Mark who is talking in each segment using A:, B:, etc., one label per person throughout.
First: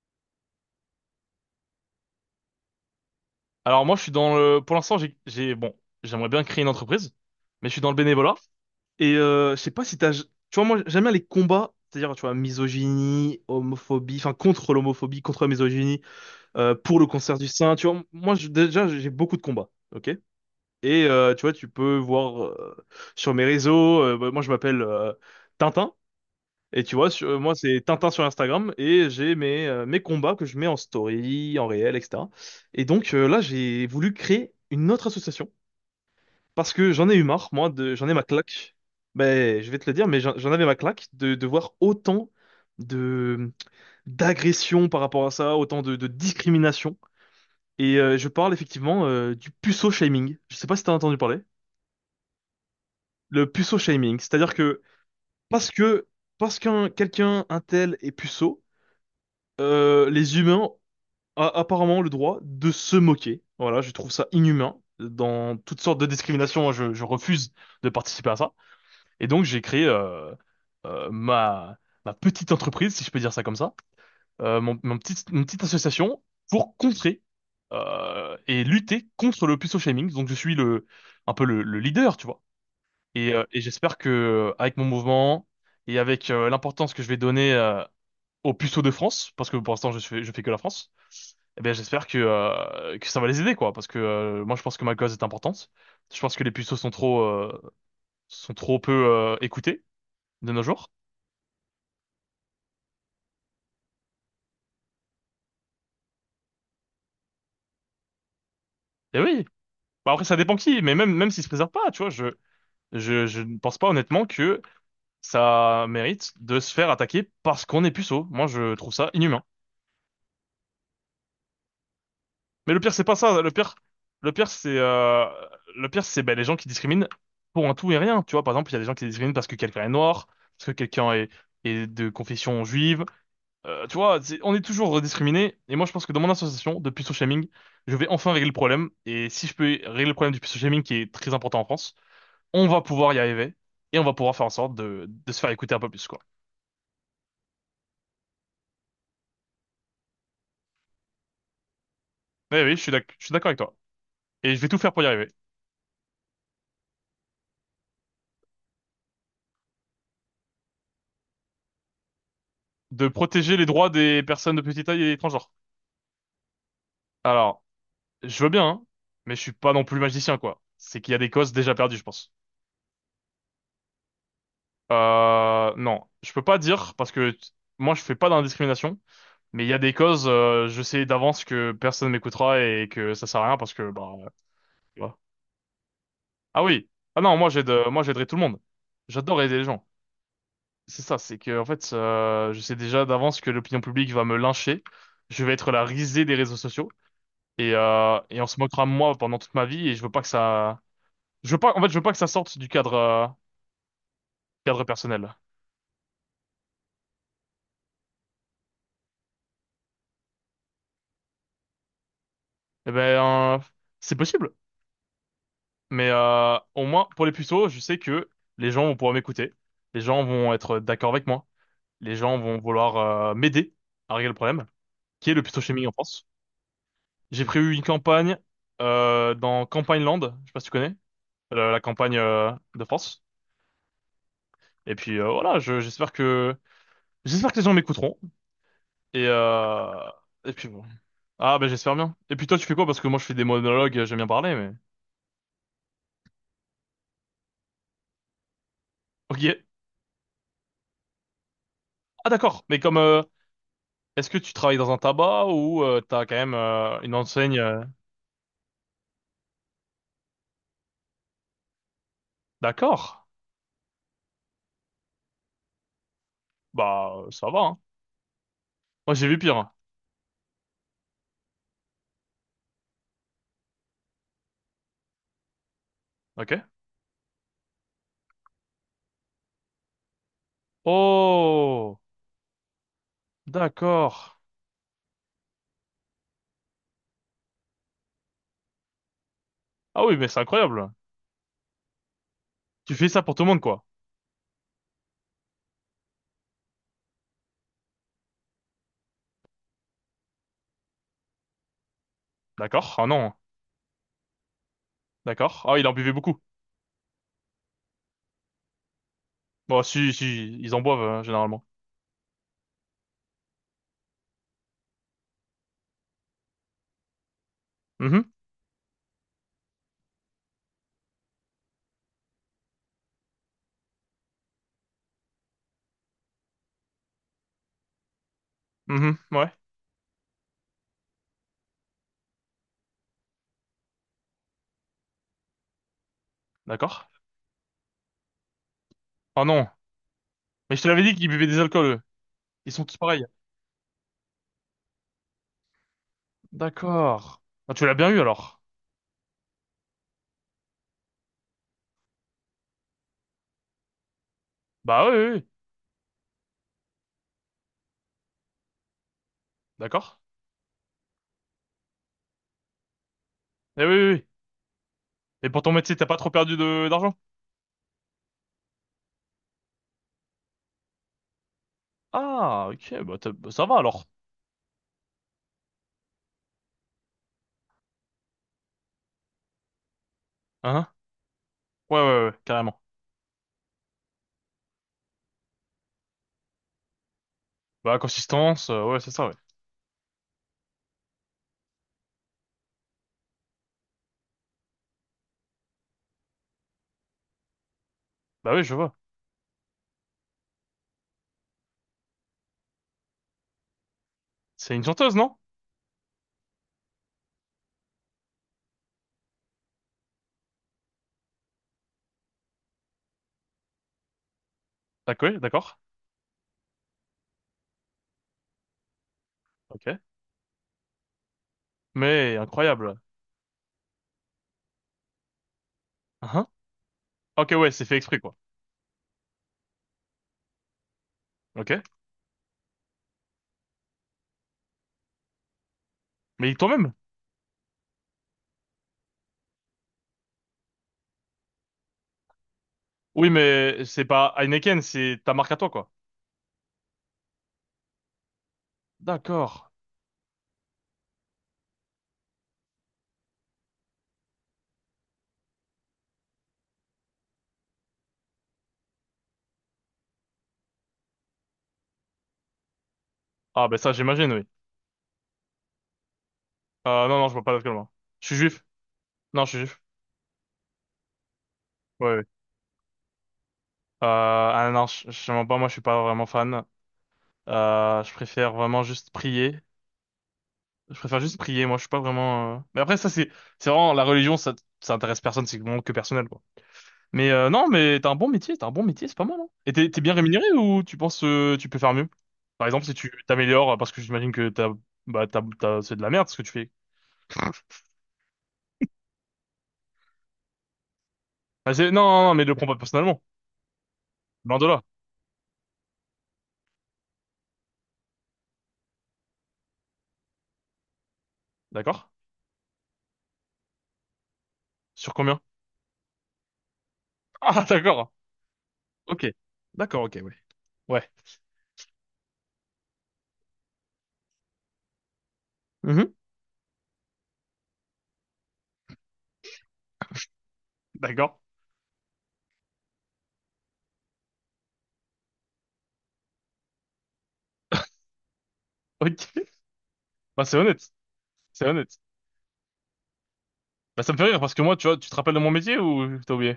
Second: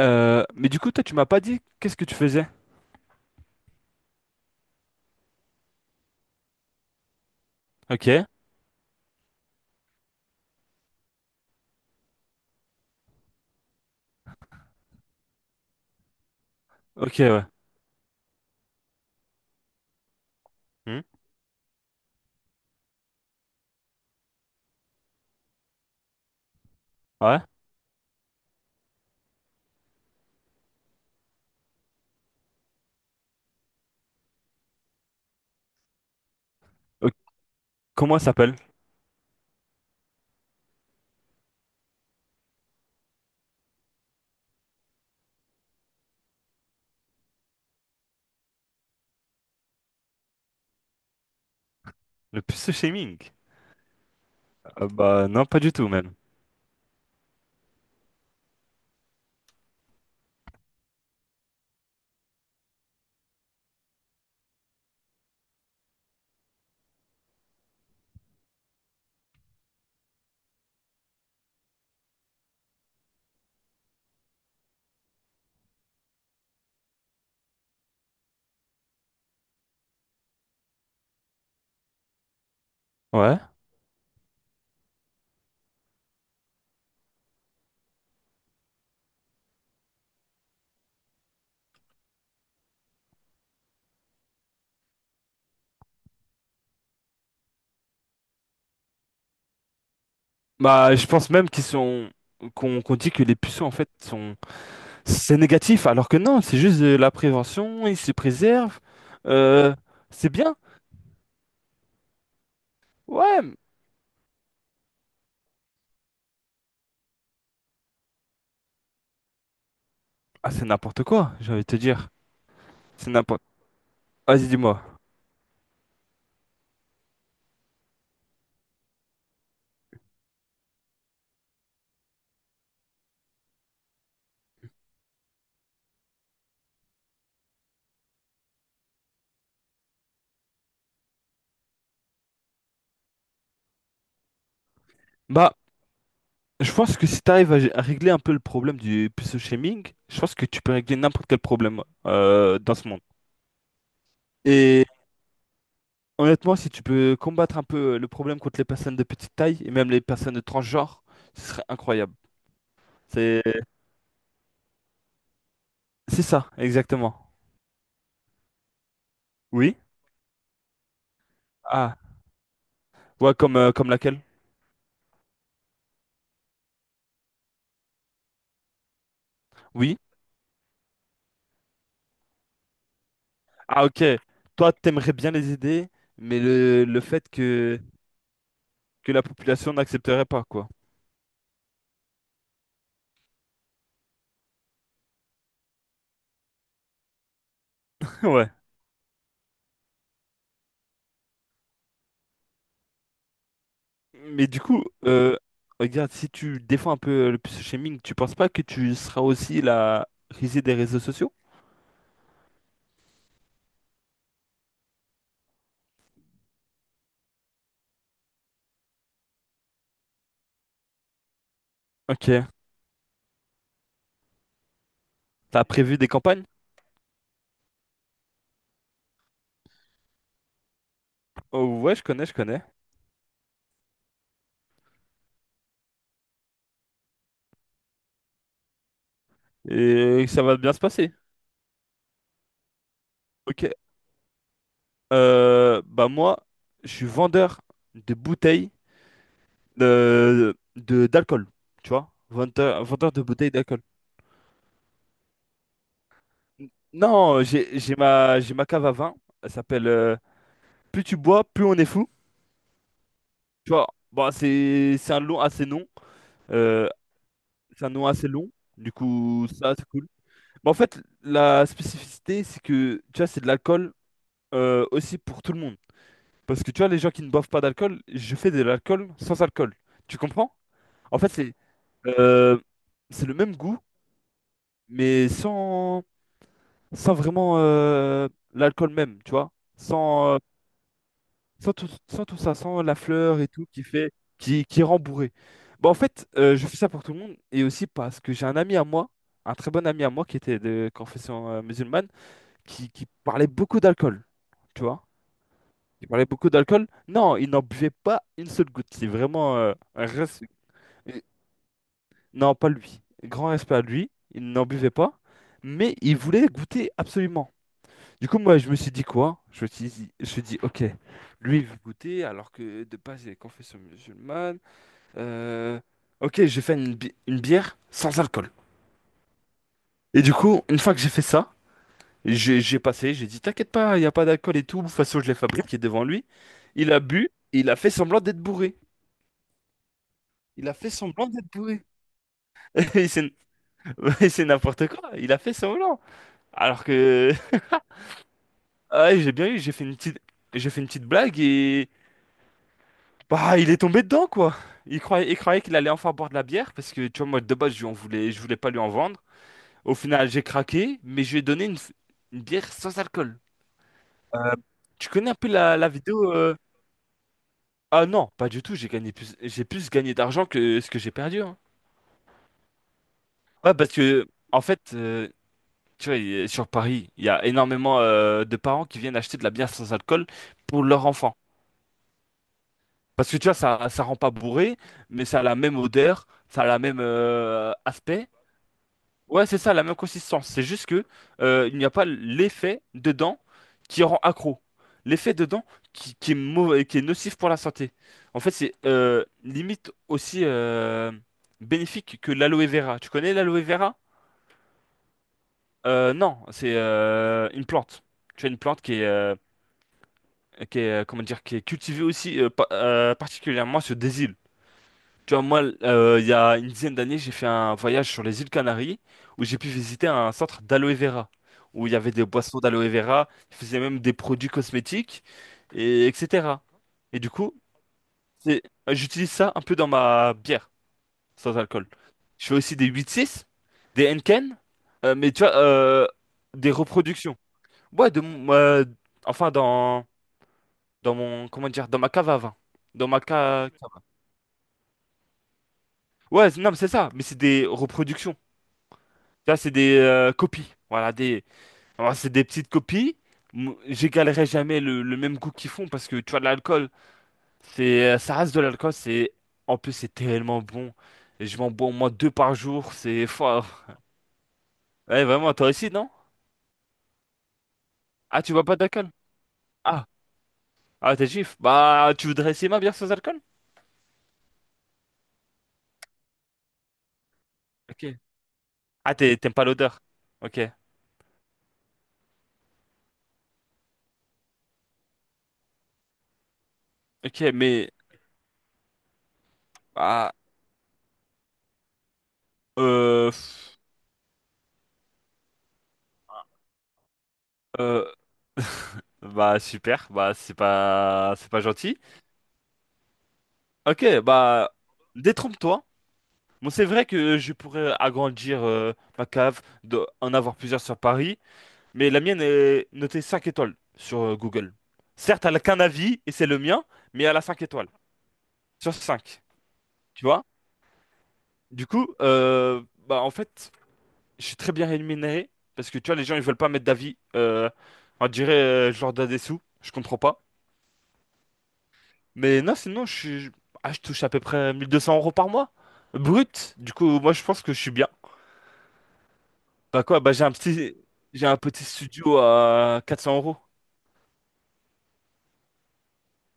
A: Mais du coup, toi, tu m'as pas dit qu'est-ce que tu faisais?
B: Alors moi, je suis dans le... Pour l'instant, j'aimerais bien créer une entreprise, mais je suis dans le
A: Ok.
B: bénévolat. Et je sais pas si t'as... Tu vois, moi, j'aime bien les combats, c'est-à-dire, tu vois, misogynie, homophobie, enfin, contre l'homophobie, contre la misogynie, pour le
A: Ok,
B: cancer
A: ouais.
B: du sein, tu vois. Déjà, j'ai beaucoup de combats, ok?
A: Hmm.
B: Et tu vois, tu peux voir sur mes réseaux, bah, moi, je m'appelle Tintin. Et tu vois,
A: Ouais.
B: moi, c'est Tintin sur Instagram et j'ai mes, mes combats que je mets en story, en réel, etc. Et donc là, j'ai voulu créer une autre association parce que j'en
A: Ok.
B: ai eu marre, moi, de, j'en ai
A: Comment
B: ma
A: ça s'appelle?
B: claque. Ben, je vais te le dire, mais j'en avais ma claque de voir autant de d'agressions par rapport à ça, autant de discrimination. Et je parle effectivement du puceau shaming. Je sais pas si t'as entendu parler.
A: Le pseudo-shaming.
B: Le puceau shaming, c'est-à-dire
A: Bah non, pas du tout
B: que
A: même.
B: parce qu'un quelqu'un un tel est puceau les humains a apparemment le droit de se moquer. Voilà, je trouve ça inhumain. Dans toutes sortes de discriminations, je refuse de participer à ça. Et donc, j'ai créé ma, ma petite entreprise, si je peux dire ça comme ça, mon, mon petit, une petite association pour contrer et lutter contre le puceau shaming. Donc, je suis le, un peu le leader, tu vois.
A: Ouais.
B: Et j'espère que avec mon mouvement et avec l'importance que je vais donner aux puceaux de France, parce que pour l'instant, je fais que la France eh bien, j'espère que ça va les aider, quoi, parce que moi, je pense que ma cause est importante. Je pense que les puceaux sont trop peu écoutés de nos jours.
A: Bah, je pense même qu'ils sont qu'on dit que les puceaux en fait sont c'est négatif alors que non, c'est juste de la prévention, ils se préservent.
B: Et oui.
A: Euh,
B: Bah, après,
A: c'est
B: ça dépend
A: bien.
B: qui, mais même, même s'ils se préservent pas, tu vois, je, je
A: Ouais.
B: ne pense pas honnêtement que ça mérite de se faire attaquer parce qu'on est puceau. Moi, je trouve ça inhumain.
A: Ah, c'est n'importe quoi, j'ai envie de te dire.
B: Mais le pire, c'est
A: C'est
B: pas
A: n'importe.
B: ça. Le pire,
A: Vas-y,
B: c'est
A: dis-moi.
B: le pire, c'est ben, les gens qui discriminent pour un tout et rien. Tu vois, par exemple, il y a des gens qui discriminent parce que quelqu'un est noir, parce que quelqu'un est, est de confession juive. Tu vois, on est toujours discriminé. Et moi, je pense que dans mon association de puceau shaming, je vais enfin régler le problème. Et si je peux régler le problème du puceau shaming, qui est très important en France, on va pouvoir y arriver. Et on va pouvoir faire en sorte de se faire
A: Bah,
B: écouter un peu plus, quoi.
A: je pense que si tu arrives à régler un peu le problème du pseudo shaming, je pense que tu peux régler n'importe quel problème
B: Oui oui,
A: dans ce monde.
B: je suis d'accord avec toi. Et je vais tout
A: Et
B: faire pour y arriver.
A: honnêtement, si tu peux combattre un peu le problème contre les personnes de petite taille et même les personnes de transgenre, ce serait incroyable.
B: De
A: C'est
B: protéger les droits des personnes de petite taille et transgenres.
A: c'est ça, exactement.
B: Alors, je veux bien, hein, mais je suis pas
A: Oui?
B: non plus magicien, quoi. C'est qu'il y a des causes déjà
A: Ah,
B: perdues, je pense.
A: ouais, comme laquelle?
B: Non, je peux pas dire, parce que moi, je fais pas d'indiscrimination. Mais il y a des
A: Oui.
B: causes, je sais d'avance que personne m'écoutera et que ça sert à rien parce
A: Ah,
B: que,
A: ok.
B: bah,
A: Toi,
B: tu
A: t'aimerais
B: vois.
A: bien les aider, mais
B: Ah
A: le,
B: oui.
A: le
B: Ah
A: fait
B: non, moi j'aide,
A: que,
B: moi j'aiderai tout le monde.
A: que la
B: J'adore aider les
A: population
B: gens.
A: n'accepterait pas, quoi.
B: C'est ça, c'est que, en fait, je sais déjà d'avance que l'opinion publique va me lyncher. Je vais être la risée des réseaux sociaux et on
A: Ouais.
B: se moquera de moi pendant toute ma vie et je veux pas que ça, je veux pas, en fait, je veux pas que ça sorte du cadre,
A: Mais du coup,
B: cadre personnel.
A: regarde, si tu défends un peu le shaming, tu penses pas que tu seras aussi la risée des réseaux sociaux?
B: Eh ben, c'est possible. Mais, au moins, pour les puceaux, je sais que les gens vont pouvoir m'écouter. Les gens vont être d'accord avec moi. Les
A: Ok.
B: gens vont vouloir m'aider à régler le problème, qui est le
A: T'as
B: phytochimie en
A: prévu des
B: France.
A: campagnes?
B: J'ai prévu une campagne dans Campagne Land, je sais pas si tu connais, la
A: Oh ouais, je
B: campagne
A: connais, je connais.
B: de France. Et puis voilà, j'espère que les gens m'écouteront. Et euh,
A: Et ça
B: et
A: va
B: puis
A: bien se
B: bon.
A: passer.
B: Ah ben j'espère bien. Et puis toi tu fais quoi? Parce que moi je fais des
A: Ok.
B: monologues, j'aime bien parler, mais.
A: Bah moi, je suis vendeur de bouteilles
B: Ok.
A: d'alcool. Tu vois?
B: Ah d'accord. Mais
A: Vendeur,
B: comme
A: vendeur de bouteilles d'alcool.
B: est-ce que tu travailles dans un tabac ou t'as quand même une
A: Non,
B: enseigne?
A: j'ai, j'ai ma, j'ai ma cave à vin. Elle s'appelle Plus tu bois, plus on est fou.
B: D'accord.
A: Tu vois? Bon, c'est un long assez long. Euh,
B: Bah ça va, hein.
A: c'est un nom assez long. Du
B: Moi j'ai vu
A: coup,
B: pire, hein.
A: ça, c'est cool. Mais en fait, la spécificité, c'est que, tu vois, c'est de l'alcool aussi pour tout le monde.
B: Ok.
A: Parce que, tu vois, les gens qui ne boivent pas d'alcool, je fais de l'alcool sans alcool. Tu comprends? En fait,
B: Oh.
A: euh, c'est le même goût,
B: D'accord.
A: mais sans vraiment l'alcool même, tu vois?
B: Ah oui, mais
A: Sans,
B: c'est
A: euh,
B: incroyable.
A: Sans tout, sans tout ça, sans
B: Tu
A: la
B: fais ça pour
A: fleur
B: tout le
A: et
B: monde,
A: tout qui
B: quoi.
A: fait, qui rend bourré. Bah, en fait, je fais ça pour tout le monde et aussi parce que j'ai un ami à moi, un très bon ami à moi qui était de confession musulmane, qui,
B: D'accord.
A: qui
B: Ah non.
A: parlait beaucoup d'alcool. Tu vois?
B: D'accord. Ah, il en
A: Il
B: buvait
A: parlait
B: beaucoup.
A: beaucoup d'alcool. Non, il n'en buvait pas une seule goutte. C'est vraiment
B: Bon, si, si, ils en boivent,
A: euh,
B: généralement.
A: non, pas lui. Grand respect à lui. Il n'en buvait pas. Mais il voulait goûter absolument. Du
B: Mhm.
A: coup, moi, je me suis dit quoi? Je me suis dit, je me suis dit, ok, lui, il veut goûter, alors que de base, il est confession musulmane. Euh, ok, j'ai fait une bière sans alcool.
B: Mhm. Ouais.
A: Et du coup, une fois que j'ai fait ça, j'ai passé, j'ai dit, t'inquiète pas, il n'y a pas d'alcool et tout. De toute façon, je l'ai fabriqué devant lui. Il a
B: D'accord.
A: bu, et il a fait semblant d'être bourré.
B: Ah non.
A: Il a
B: Mais je te
A: fait
B: l'avais dit
A: semblant
B: qu'ils buvaient
A: d'être
B: des
A: bourré.
B: alcools, eux. Ils sont tous
A: Et
B: pareils.
A: C'est Ouais, c'est n'importe quoi, il a fait semblant. Alors que,
B: D'accord. Ah, tu l'as bien eu, alors.
A: ah, ouais, j'ai bien eu, j'ai fait une petite blague et. Bah, il est tombé dedans, quoi. Il
B: Bah oui, oui,
A: croyait, il
B: oui.
A: croyait qu'il allait enfin boire de la bière parce que, tu vois, moi, de base, je lui en voulais, je voulais pas lui en vendre. Au
B: D'accord.
A: final, j'ai craqué, mais je lui ai donné une bière sans alcool.
B: Eh oui, oui, oui.
A: Euh, Tu connais un
B: Et
A: peu
B: pour ton
A: la
B: métier, t'as pas trop
A: vidéo
B: perdu de d'argent?
A: Ah non, pas du tout. J'ai plus gagné d'argent que ce que j'ai perdu, hein.
B: Ah, ok. Bah, ça
A: Ouais,
B: va,
A: parce
B: alors.
A: que, en fait, tu vois, sur Paris, il y a énormément de parents qui viennent acheter de la bière sans alcool pour
B: Hein?
A: leur enfant.
B: Ouais, ouais, ouais, carrément.
A: Parce que, tu vois, ça rend pas bourré, mais ça a la même odeur, ça a la même
B: Bah,
A: aspect.
B: consistance, ouais, c'est ça, ouais.
A: Ouais, c'est ça, la même consistance. C'est juste que il n'y a pas l'effet dedans qui rend accro. L'effet dedans qui est mauvais, qui est nocif pour la santé. En fait,
B: Bah oui, je
A: c'est
B: vois.
A: limite aussi bénéfique que l'aloe vera. Tu connais l'aloe vera?
B: C'est une chanteuse, non?
A: Non, c'est une plante. Tu as une plante comment dire, qui est cultivée aussi particulièrement sur des îles.
B: D'accord,
A: Tu
B: oui,
A: vois, moi,
B: d'accord.
A: il y a une dizaine d'années, j'ai fait un voyage sur les îles Canaries où j'ai pu
B: Ok.
A: visiter un centre d'aloe vera, où il y avait des
B: Mais
A: boissons d'aloe
B: incroyable.
A: vera, ils faisaient même des produits cosmétiques, et
B: Ah, ah.
A: etc. Et du
B: Ok,
A: coup,
B: ouais, c'est fait exprès, quoi.
A: c'est- j'utilise ça un peu dans ma bière, sans
B: Ok.
A: alcool. Je fais aussi des 8-6, des Henken, mais tu vois,
B: Mais
A: des
B: toi-même?
A: reproductions. Ouais, enfin, dans mon, comment dire, dans ma cave à vin. Dans ma
B: Oui, mais
A: cave.
B: c'est pas Heineken, c'est ta marque à toi, quoi.
A: Ouais, non, mais c'est ça, mais c'est des reproductions. Ça,
B: D'accord.
A: c'est des copies. Voilà, des... Alors, c'est des petites copies. J'égalerai jamais le même goût qu'ils font parce que tu vois, de l'alcool, ça reste de l'alcool. C'est, en plus, c'est tellement bon. Et je m'en bois au moins deux par jour. C'est
B: Ah, ben
A: fort.
B: ça, j'imagine, oui.
A: Ouais, vraiment, toi aussi, non?
B: Non, non, je bois pas d'alcool, moi. Je suis
A: Ah, tu
B: juif.
A: bois pas d'alcool?
B: Non, je suis juif.
A: Ah, ah, t'es juif.
B: Ouais,
A: Bah,
B: ouais.
A: tu voudrais essayer ma bière sans alcool?
B: Ah non, je mens pas, moi, je suis pas vraiment fan.
A: Ok.
B: Je préfère vraiment juste
A: Ah, t'aimes
B: prier.
A: pas l'odeur. Ok.
B: Je préfère juste prier, moi, je suis pas vraiment... Mais après, ça, c'est vraiment... La religion, ça intéresse personne, c'est vraiment que personnel, quoi. Mais
A: Ok,
B: non,
A: mais,
B: mais t'as un bon métier, c'est pas mal, hein. Et t'es bien
A: bah,
B: rémunéré ou tu penses tu peux faire mieux? Par exemple, si tu
A: euh,
B: t'améliores,
A: pff,
B: parce que j'imagine que t'as, bah, c'est de la merde ce que tu fais.
A: euh, bah, super. Bah, c'est pas gentil.
B: Non, non, non, mais le prends pas personnellement.
A: Ok,
B: Loin de
A: bah,
B: là.
A: détrompe-toi. Bon, c'est vrai que je pourrais agrandir ma cave, en avoir plusieurs sur Paris,
B: D'accord?
A: mais la mienne est notée 5 étoiles sur Google.
B: Sur combien?
A: Certes, elle n'a qu'un avis, et c'est le mien, mais elle a cinq
B: Ah,
A: étoiles
B: d'accord.
A: sur
B: Ok.
A: cinq.
B: D'accord, ok,
A: Tu
B: ouais.
A: vois?
B: Ouais.
A: Du coup, bah, en fait, je suis très bien rémunéré, parce que tu
B: Mhm.
A: vois, les gens, ils veulent pas mettre d'avis. On dirait, je leur donne des sous, je comprends pas.
B: D'accord.
A: Mais non, sinon, je touche à peu près 1 200 € par mois, brut. Du coup, moi, je pense que je suis bien.
B: Ok.
A: Bah quoi, bah j'ai
B: Bah,
A: un
B: c'est honnête.
A: petit, j'ai un
B: C'est
A: petit
B: honnête.
A: studio à 400 euros.
B: Bah, ça me fait rire parce que moi, tu vois, tu te rappelles de mon métier ou t'as oublié?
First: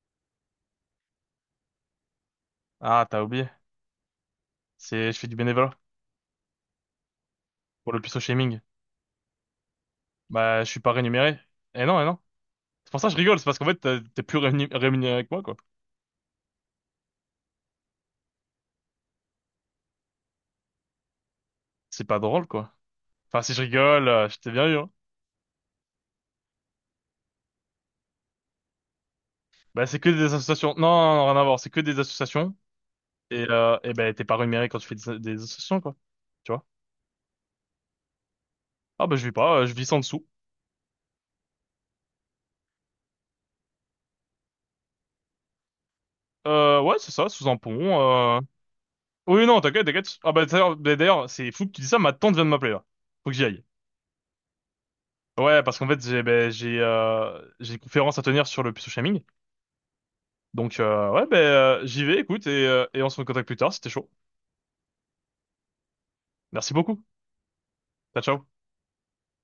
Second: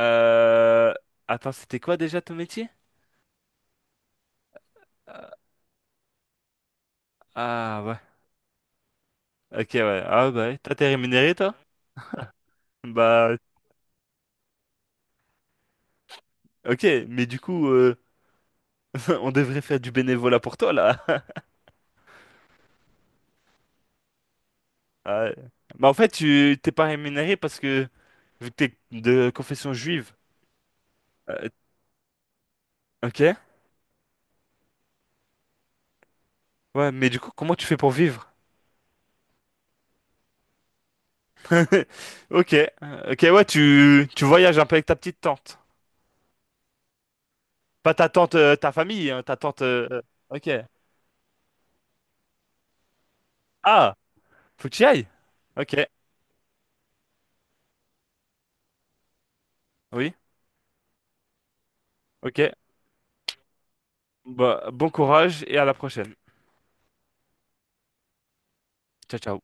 A: Euh, Attends, c'était quoi déjà ton métier?
B: Ah, t'as oublié. C'est, je fais
A: Euh,
B: du bénévolat
A: Ah
B: pour
A: ouais.
B: le puceau shaming.
A: Ok ouais. Ah bah ouais.
B: Bah, je
A: Toi,
B: suis
A: t'es
B: pas
A: rémunéré
B: rémunéré.
A: toi?
B: Eh non, eh non. C'est pour ça que je
A: Bah
B: rigole, c'est parce qu'en fait, rémunéré que moi, quoi.
A: ok, mais du coup, on devrait faire du bénévolat pour toi là.
B: C'est pas drôle, quoi. Enfin, si je rigole, je t'ai bien eu, hein.
A: Ah ouais. Bah en fait, tu t'es pas rémunéré parce que vu que t'es de confession
B: Bah, c'est que
A: juive.
B: des associations. Non, non, non, rien à
A: euh,
B: voir. C'est que des associations.
A: ok.
B: Et ben, t'es pas rémunéré quand tu fais des associations, quoi. Tu vois?
A: Ouais, mais du coup, comment tu fais pour vivre?
B: Ah, bah, je vis pas, je vis sans dessous.
A: Ok. Ok ouais, tu voyages un peu avec ta petite tante.
B: Ouais, c'est ça, sous un
A: Pas
B: pont.
A: ta tante, ta famille, hein, ta
B: Oui, non,
A: tante.
B: t'inquiète, t'inquiète. Ah,
A: Ok.
B: bah, d'ailleurs, c'est fou que tu dis ça, ma tante vient de m'appeler, là. Faut que j'y aille.
A: Ah, faut que tu y.
B: Ouais,
A: Ok,
B: parce qu'en fait, j'ai, ben, j'ai une conférence à tenir sur le pseudo shaming.
A: oui,
B: Donc, ouais, ben, j'y vais,
A: ok.
B: écoute, et on se recontacte plus tard, c'était chaud.
A: Bah, bon courage et à la prochaine.
B: Merci beaucoup. Ciao, ciao.
A: Ciao, ciao.